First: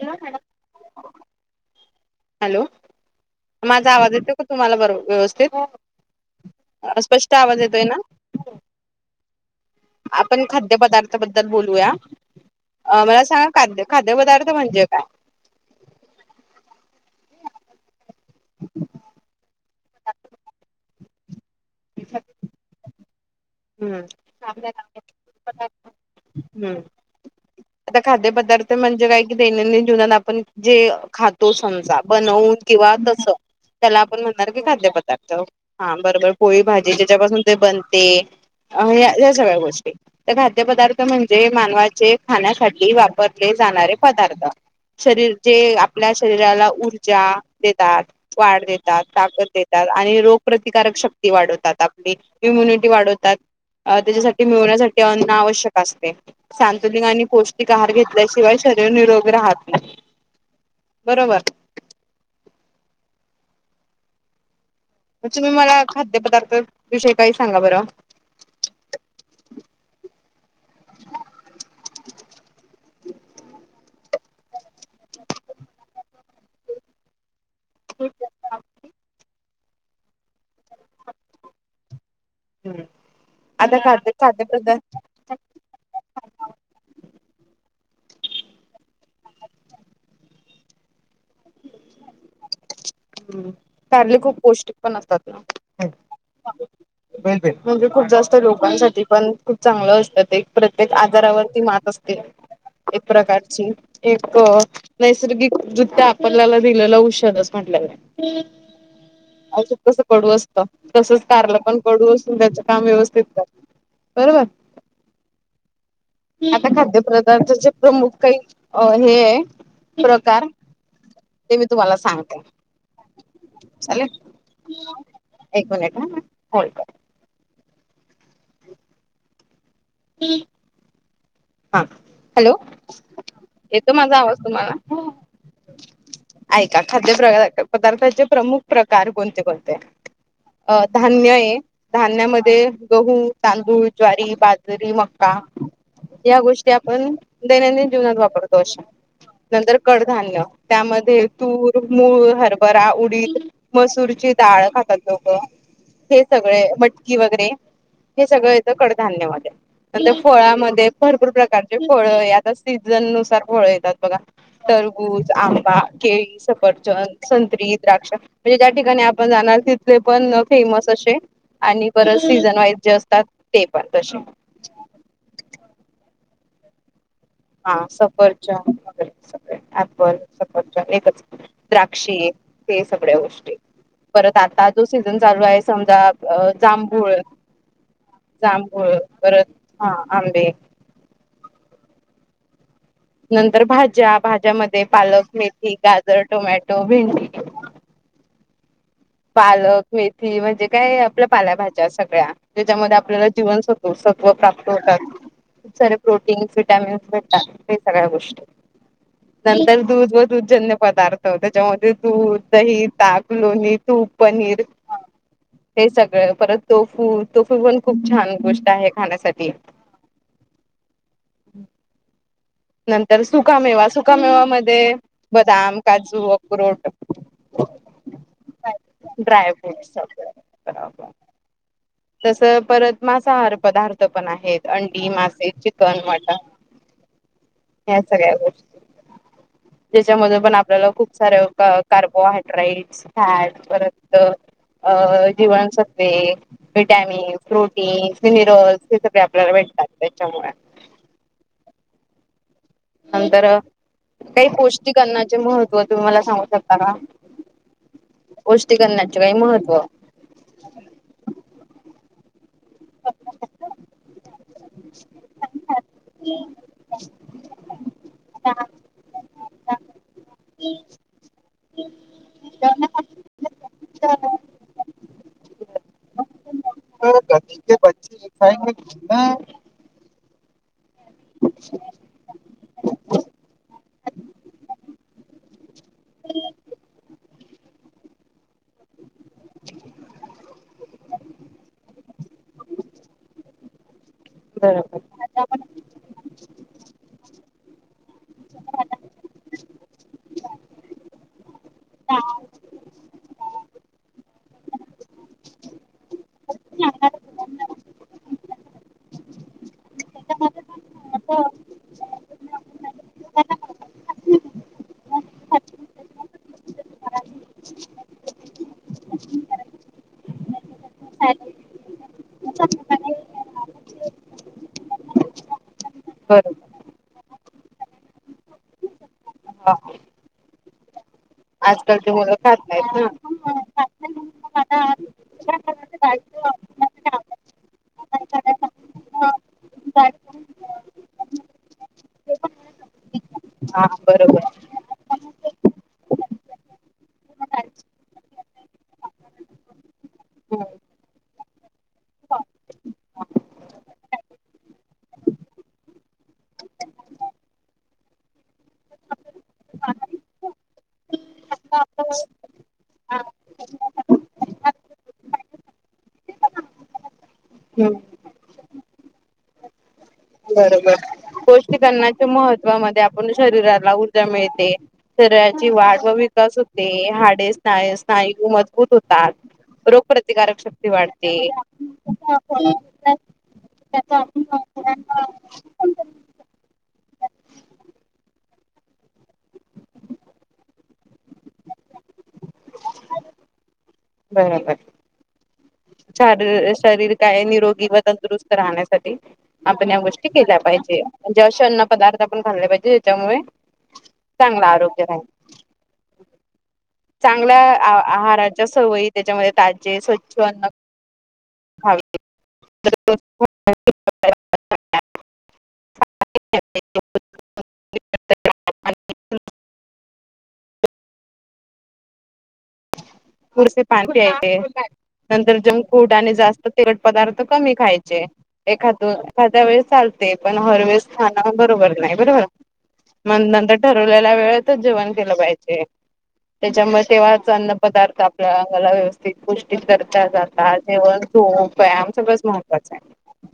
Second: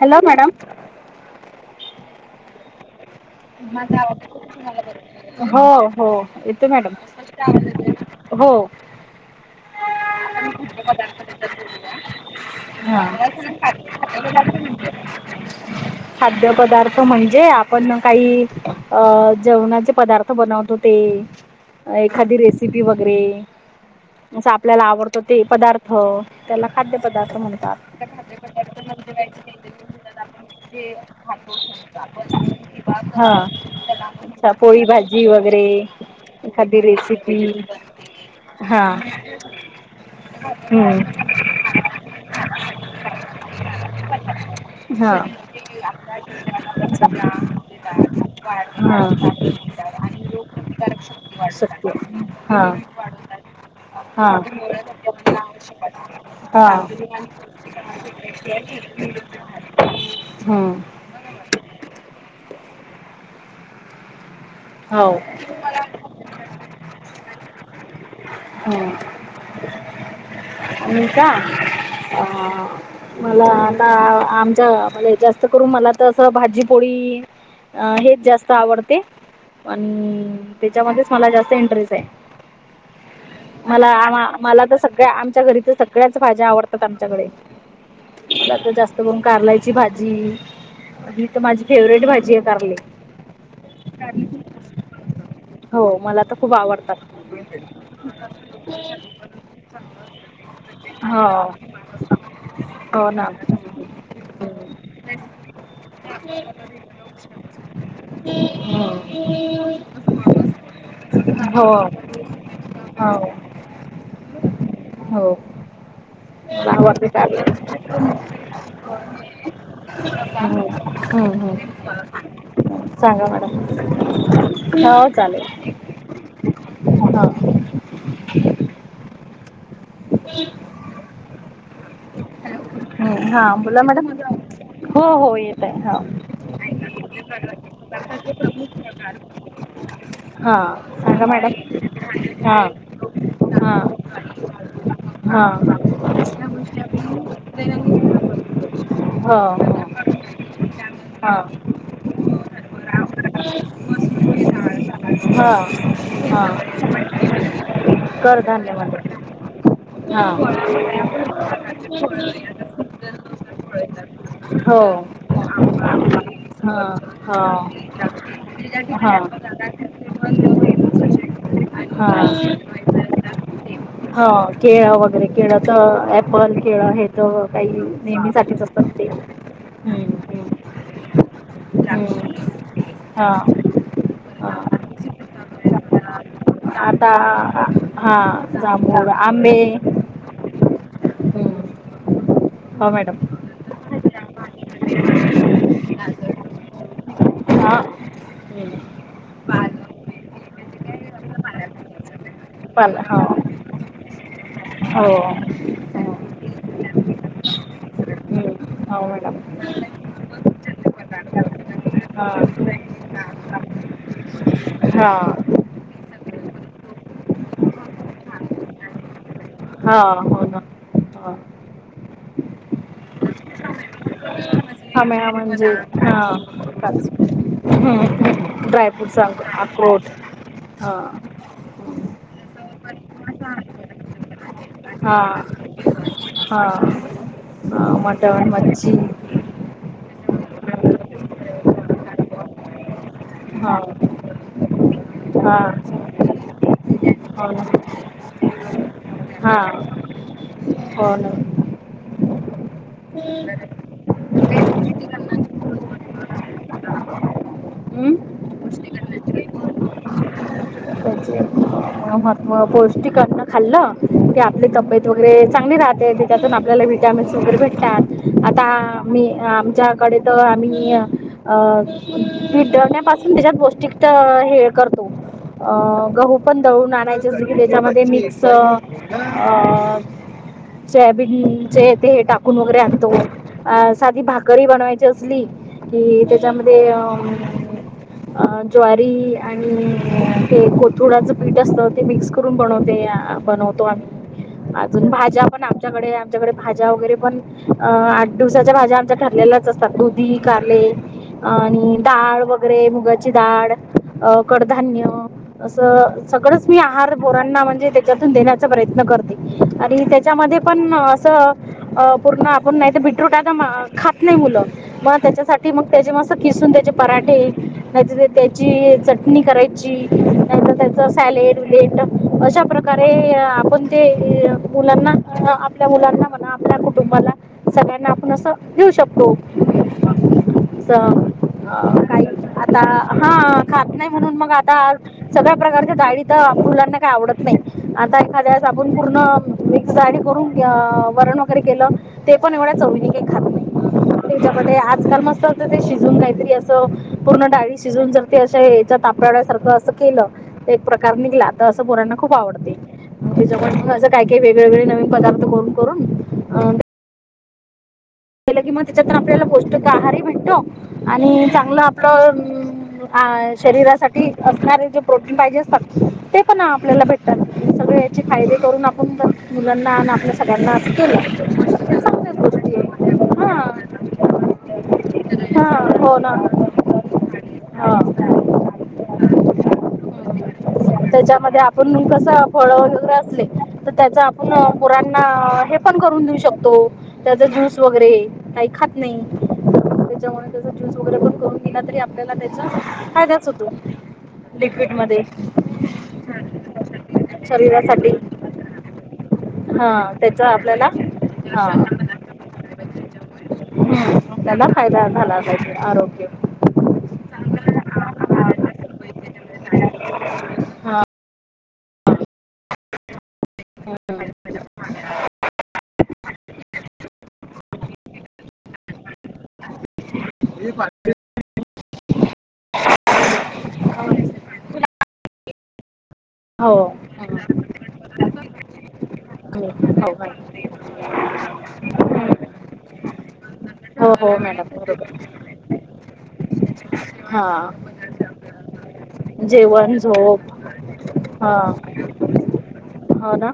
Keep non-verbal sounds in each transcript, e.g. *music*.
Hello madam. Hello. माझा आवाज येतो का तुम्हाला बरोबर व्यवस्थित हो हो येते मॅडम. स्पष्ट आवाज येतोय ना हो. आपण खाद्यपदार्थ बद्दल बोलूया. अ मला सांगा खाद्य खाद्यपदार्थ म्हणजे काय? खाद्य पदार्थ म्हणजे जे आपण काही अ जेवणाचे पदार्थ बनवतो ते.. एखादी रेसिपी वगैरे. हम्म असं आपल्याला आवडतो ते पदार्थ त्याला हम्म खाद्य पदार्थ म्हणत. आता खाद्यपदार्थ म्हणजे काय की दैनंदिन जीवनात आपण जे खातो समज बनवून किंवा हा *unintelligible* त्याला आपण म्हणणार अच्छा की पोळी भाजी खाद्यपदार्थ वगैरे हा एखादी बरोबर पोळी भाजी ज्याच्यापासून रेसिपी ते बनते. हा अ ह या सगळ्या गोष्टी तर खाद्य पदार्थ हम्म म्हणजे मानवाचे.. खाण्यासाठी वापरले जाणारे पदार्थ. शरीर हा जे आपल्या शरीराला हा ऊर्जा.. देतात. हा वाढ देतात. ताकद देतात, आनी रोग प्रतिकारक शक्ती वाढवतात आपली इम्युनिटी वाढवतात, अ त्याच्यासाठी मिळवण्यासाठी अन्न आवश्यक असते. हा आणि पौष्टिक आहार घेतल्याशिवाय शरीर निरोग राहत नाही. हम्म बरोबर. हो म तुम्ही मला खाद्य पदार्थ विषयी काही सांगा बरं. रिकामा ऑडिओ आणि का अ मला.. आ आमच्या म्ह जास्त करून मला तर असं भाजीपोळी.. अ हेच जास्त आवडते. आणि त्याच्यामध्येच मला जास्त इंटरेस्ट आहे हम्म. मला आ मला तर सगळ्या आमच्या घरीच सगळ्याच भाज्या आवडतात आमच्याकडे. तला तर जास्त बघून कारलायची भाजी ही तर माझी फेवरेट भाजी आहे कारली. ह् कारले खूप पौष्टिक पण असतात हो ना! मला तर खूप आवडतात म्हणजे खूप जास्त लोकांसाठी पण खूप चांगलं असतं एक प्रत्येक हो आजारावरती मात *unintelligible* एक हो ना प्रकारची एक नैसर्गिक नृत्य आपल्याला दिलेलं औषधच म्हटल्या जाते हम्. हं. अ कस कडू असतं तसच कारला हो पण कडू असून त्याच काम हो व्यवस्थित करत. बरोबर. हो. आता मला खाद्य आवडते कारली पदार्थाचे प्रमुख काही अ हे आहे. प्रकार ् हम्म ते मी तुम्हाला हम् सांगते सांगा मॅडम. चालेल हो चालेल एक मिनिट हं. होल्ड करा. रिकामा ऑडिओ *unintelligible* हा हॅलो हम्म, हां बोला येतो. *unintelligible* मॅडम माझा आवाज हो तुम्हाला हो येत आहे हो ऐका खाद्यप्र पदार्थाचे प्रमुख प्रकार, कोणते कोणते हां अ सांगा धान्य नई मॅडम धान्या मध्ये हां गहू, हां तांदूळ, ज्वारी, बाजरी, मका, हां ते आपण दैनंदिन जीवनात वापरतो अशा हो नंतर हो कडधान्य त्यामध्ये हां तूर, मूळ, हरभरा, उडीद, मसुरी, ची डाळ खातात लोक हा हे हा सगळे मटकी वगैरे हे सगळं येतं कडधान्यमध्ये कडधान्य मध्ये नंतर हा फळामध्ये भरपूर काच्चे फळ मे आता सीजन नुसार फळ येतात बघ, हो तरबूज, आंबा हा केळी, हा सफरचंद, हा संत्री, द्राक्ष, म्हणजे ज्या ठिकाणी आपण जाणार तिथले पण फेमस अशे आणि बर हा सीझन वाईज जे असतात, ते पण तसे पण केळ हे तर काही नेहमी साठीच असतात ते अँपल, हम्म हम्म सफरचंद, एकच द्राक्षी, हे हम्म सगळ्या हा गोष्टी परत आता जो सीझन चालू आहे. हा समजा अ आता जांभूळ हां जांभोळ, जांभूळ परत आंबे हा आंबे, हम्म. हो मॅडम नंतर भाज्या भाज्यामध्ये पालक, मेथी, गाजर, टोमॅटो, भेंडी, हां *inaudible* पालक, मेथी, म्हणजे काय आपल्या पाल्याभज्या सगळ्या पाल ज्याच्यामध्ये हो आपल्याला जीव सत्व सत्व प्राप्त होतात. हो सारे हो प्रोटीन्स विटॅमिन्स भेटतात. हे सगळ्या गोष्टी हम्म. हो मॅडम नंतर दूध, व दूधजन्य पदार्थ, त्याच्यामध्ये हां दूध, दही, ताक, लोणी, पनिर हां हे स परत, तोफू, तोफू पण खूप छान, गोष्ट आहे खाण्यासाठी. हा हो ना ह. *inaudible* नंतर सुकामेवा, सुकामेवा मध्ये हा मॅ हा म्हणजे बदाम, काजू, हां अख्रोट, ड्रायफ्रूट्स ड्रायफ्रूट अक्रोट सगळ बरा *unintelligible* हां बर तस परत मासाहार पदार पण आहेत अंडी, हां मासे, चिकन, मटण, हां हया मटण सगाळ्या मच्छी ज्याच्यामध्ये, पण आपल्याला खूप सारे कार्बोहायड्राईटस फॅर हा परत अ हा जीवण सत्वे विटॅमिन्, हो ना प्रोटीन्स, मिनरल्स, हे सगळे आपल्याला हा भेटतात त्याच्यामुळे हम् नंतर *unintelligible* काही पोष्टी अंन्नाणाचे महत्त्व तुम्ही मला सांगू शकता का? हम्म. पोष्टी अन्नाणाचे काही महत्त्व पौष्टिक अन्न खाल्ल *unintelligible* की आपली तब्येतगैरे चांगली राहते त्याच्यातून आपल्याला व्हिटमिनस वगौरे भेट आताी मी आमच्याकडे तर आम्ही अं *unintelligible* विज्ञण्यापासून त्याच्यात पौष्टिक हे करतो. अं गहू, पण दळून आणायच *unintelligible* त्यामध्ये मिक्स *unintelligible* बि ते हे टाक. कून वगैरे आणतो अ साधी, भाकरी, बनवायची असली. कि त्याच्यामध्ये अम्म *inaudible* अ ज्वारी, आणि ते कोथुडाचं, पीठ असतं ते मिक्स करून बनवते बनवतो आम्ही बरोबर अजून भाज्या, पण, आमच्याकडे, आमच्याकडे, भाज्या वगैरे पण अ आठ दिवसाच्या भाज्या, त ठरलेलच असतात. दुधी, कारले, आणि डाळ, वगैरे मुगाची दाळ, कडधान्य, सगळ मी आहर म्हणजे त्या देण्याचा प्रयत्न करते आणि त्याच्यामध्ये पण असं अ पूर्ण आपण नाही तर बिट्रूट आ खात नाही मुलं म त्याच्यासाठी मग त्या मस् किसून त्या पराठे त्याची चटणी करायची नाही त्याच सॅलेड वगैरे टाकूनअशा प्रकारे आपण ते मुलांना *unintelligible* बरोबर *unintelligible* तुम्हाला सगळ्यांना आपण असं देऊ शकतो. हा असं अ आजकालची काही मुलं खात आता नाहीत ना. ह खात नाही म्हणून मग आता सग *unintelligible* प्रकारच्या डाळी तर मुलांना काही आवडत नाही आता एखाद्या सा आपण पूर्ण मिक्स डाळी करून अ वरण वगैरे केलं ते पण एवढ्या चनी *unintelligible* हा बरोबर. तर जलमस्त अस ते शिजून काहीतरी असं पूर्ण डाळी शिजून जर ते अस *unintelligible* केलं एक हम्म प्रकार निघला तर असं पोरांना खूप आवडतं य. तिच्या बर असं काय काही वेगळेवेेगळे नवीन पदार्थ करून करून अ *unintelligible* मग त्याच्यातून आपल्याला पौष्टक आहारी म्हणतो आणि चांगलं आपलं शरीरासाठी असणारे जे प्रोटीन पाहिजे असतात ते पण आपल्याला भेटतात. *unintelligible* आपण मुलांना *unintelligible* असं बरोबर, केलं पौष्टिक त्या अन्नाच्या चांगल्याच गोष्टी महत्वा मध्ये आहे *unintelligible* हा शरीराला ऊर्जा मिळते. शरीराची हा वाढ व हो ना विकास होते. हाडे स्ना हा *unintelligible* मजबूत होतात. रोगप्रतिकारक शक्ती वाढते. त्याच्यामध्ये आपण कसं फळ वगैरे असले तर त्याच आपण पोरांना हे पण करून देऊ शकतो. त्याचा जस *unintelligible* वगैरे काही खात नाही. त्याच्यामुळे त्याचा ज्यूस वगैरे पण करून दिला तरी आपल्याला त्याचा फायदाच होतो. बरोबर, लिक्विड मध्ये शरीर काय निरोगी व शरीरासाठी तंदुरुस्त राहण्यासाठी हा आपण या गोष्टी त्याचा केल्या आपल्याला पाहिजे म्हणजे अश हा अन्न पदार्थ आपण' खाल्लं पाहिजे याच्यामुळे हम्म चांगला त्याला आरोग्य फायदा राहील. झाला पाहिजे आरोग्य चांगल्या आहाराच्या सवयी त्याच्यामध्ये ताजे स्वच्छ अन्न हा *unintelligible* *inaudible* *unintelligible* *unintelligible* आणि *unintelligible* पुडसे *unintelligible* नंतर जंग फूड आणि जास्त हो तिखट पदार्थ कमी खायचे एखाद एखाद्या वेळेस चालत. हो ते पण हरवेळेस खान बरोबर नाही बरोबर. मग नंतर हो ठरवलेल्या हो मॅडम वेळातच जेवण केलं. त्याच्यामुळे तेव्हा हा अन्न पदार्थ आपल्या अंगाला व्यवस्थित गोष्टी जेवण करता झोप जाता जेवण हा झोप व्यायाम सगळंच महत्वाचा आहे. हो, ना.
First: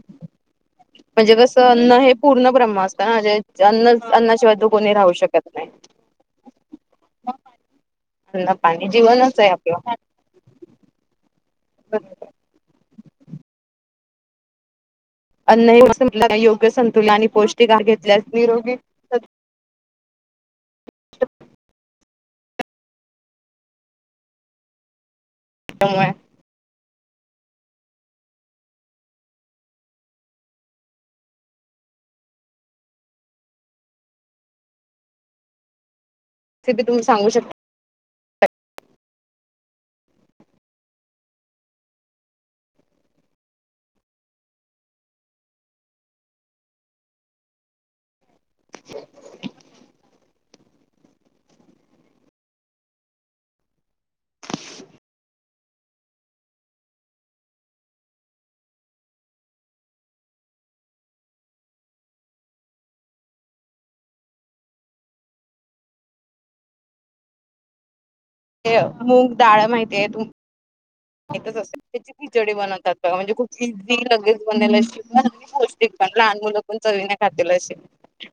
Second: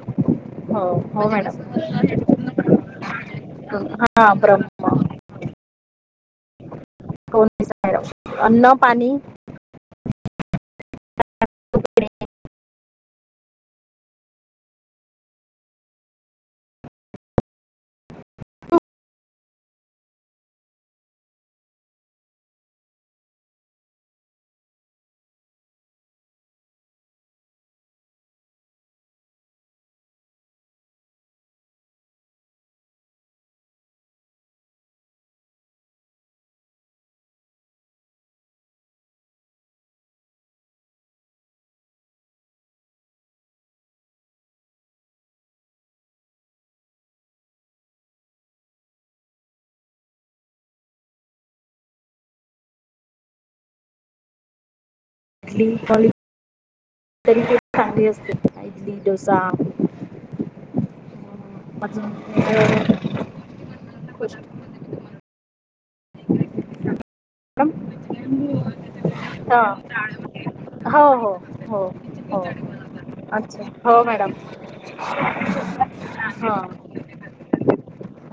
हो हो म्हणजे मॅडम कसं अन्न हे पूर्ण ब्रह्म असतं ना जे हा अन्ना शिवाय कोणी ब्रह्म राहू शकत नाही. *inaudible* कोणी *unintelligible* ना अन्न पानी पाणी जीवनच आहे आपलं. बरोबर. अन्नही *unintelligible* योग्य संतुलन आणि पौष्टिक आहार घेतल्यास निरोगी *unintelligible* *unintelligible* तिथे तुम्ही सांगू शकता *unintelligible* *unintelligible* *unintelligible* इडली डोसा. *unintelligible* *unintelligible* ते मूग डाळ हा माहितीय तुम हो हो माहिती च असेल, हो त्याची हो खिचडी बनवतात म्हणजे खूप अच्छा इझी हो मॅडम लगेच, बनला गोष्ट. पण लहान हा मुलं पण चवीने खातील असे,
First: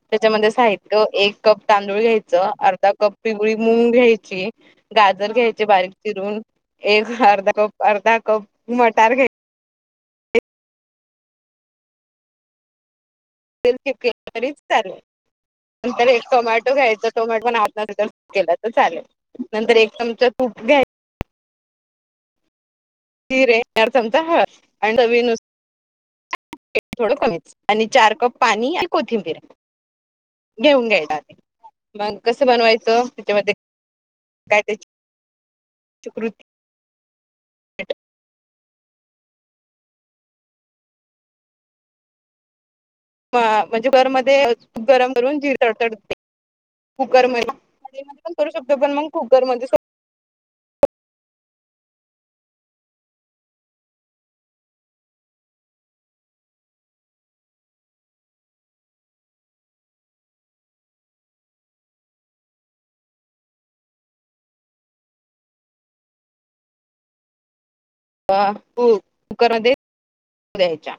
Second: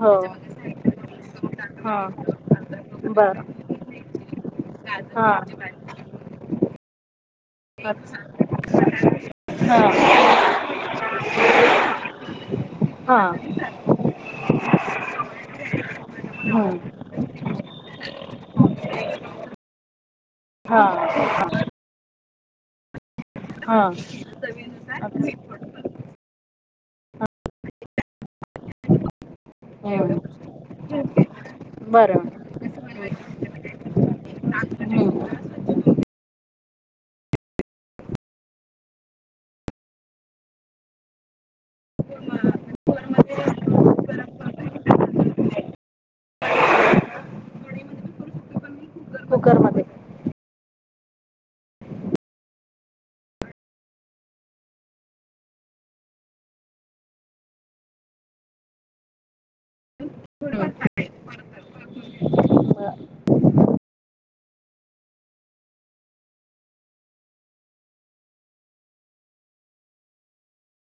हो साहित्य एक कप हा तांदूळ घ्यायचं. अर्धा कप बरं पिवळी मूंग घ्यायची, हा गाजर घ्यायचे बारीक चिरून, एक अर्धा कप अर्धा कप मटार घेत. हा *unintelligible* *unintelligible* चालेल. *unintelligible* नंतर एक टोमॅटो हं, घ्यायच, टोमॅटो पण आर्धा केलं तर चालेल, नंतर एक च हा ह, जीरे चार चमचा हळद, आणि चावी अच्छा नुसार, *unintelligible* थोडं कमीच, आणि चार कप पाणी, आणि कोथिंबीर हं, घेऊन घ्यायला, मग बरं कसं बनवायचं त्याच्यामध्ये काय त्या, कुकर *unintelligible* *unintelligible* ह म्हणजे घरमध्ये गरम, करून जेरे तडतडून घायच कुकर मध्ये *unintelligible* पण मग कुकरमध्ये, मध्ये *unintelligible* तू कुकरमध्ये द्यायच्या.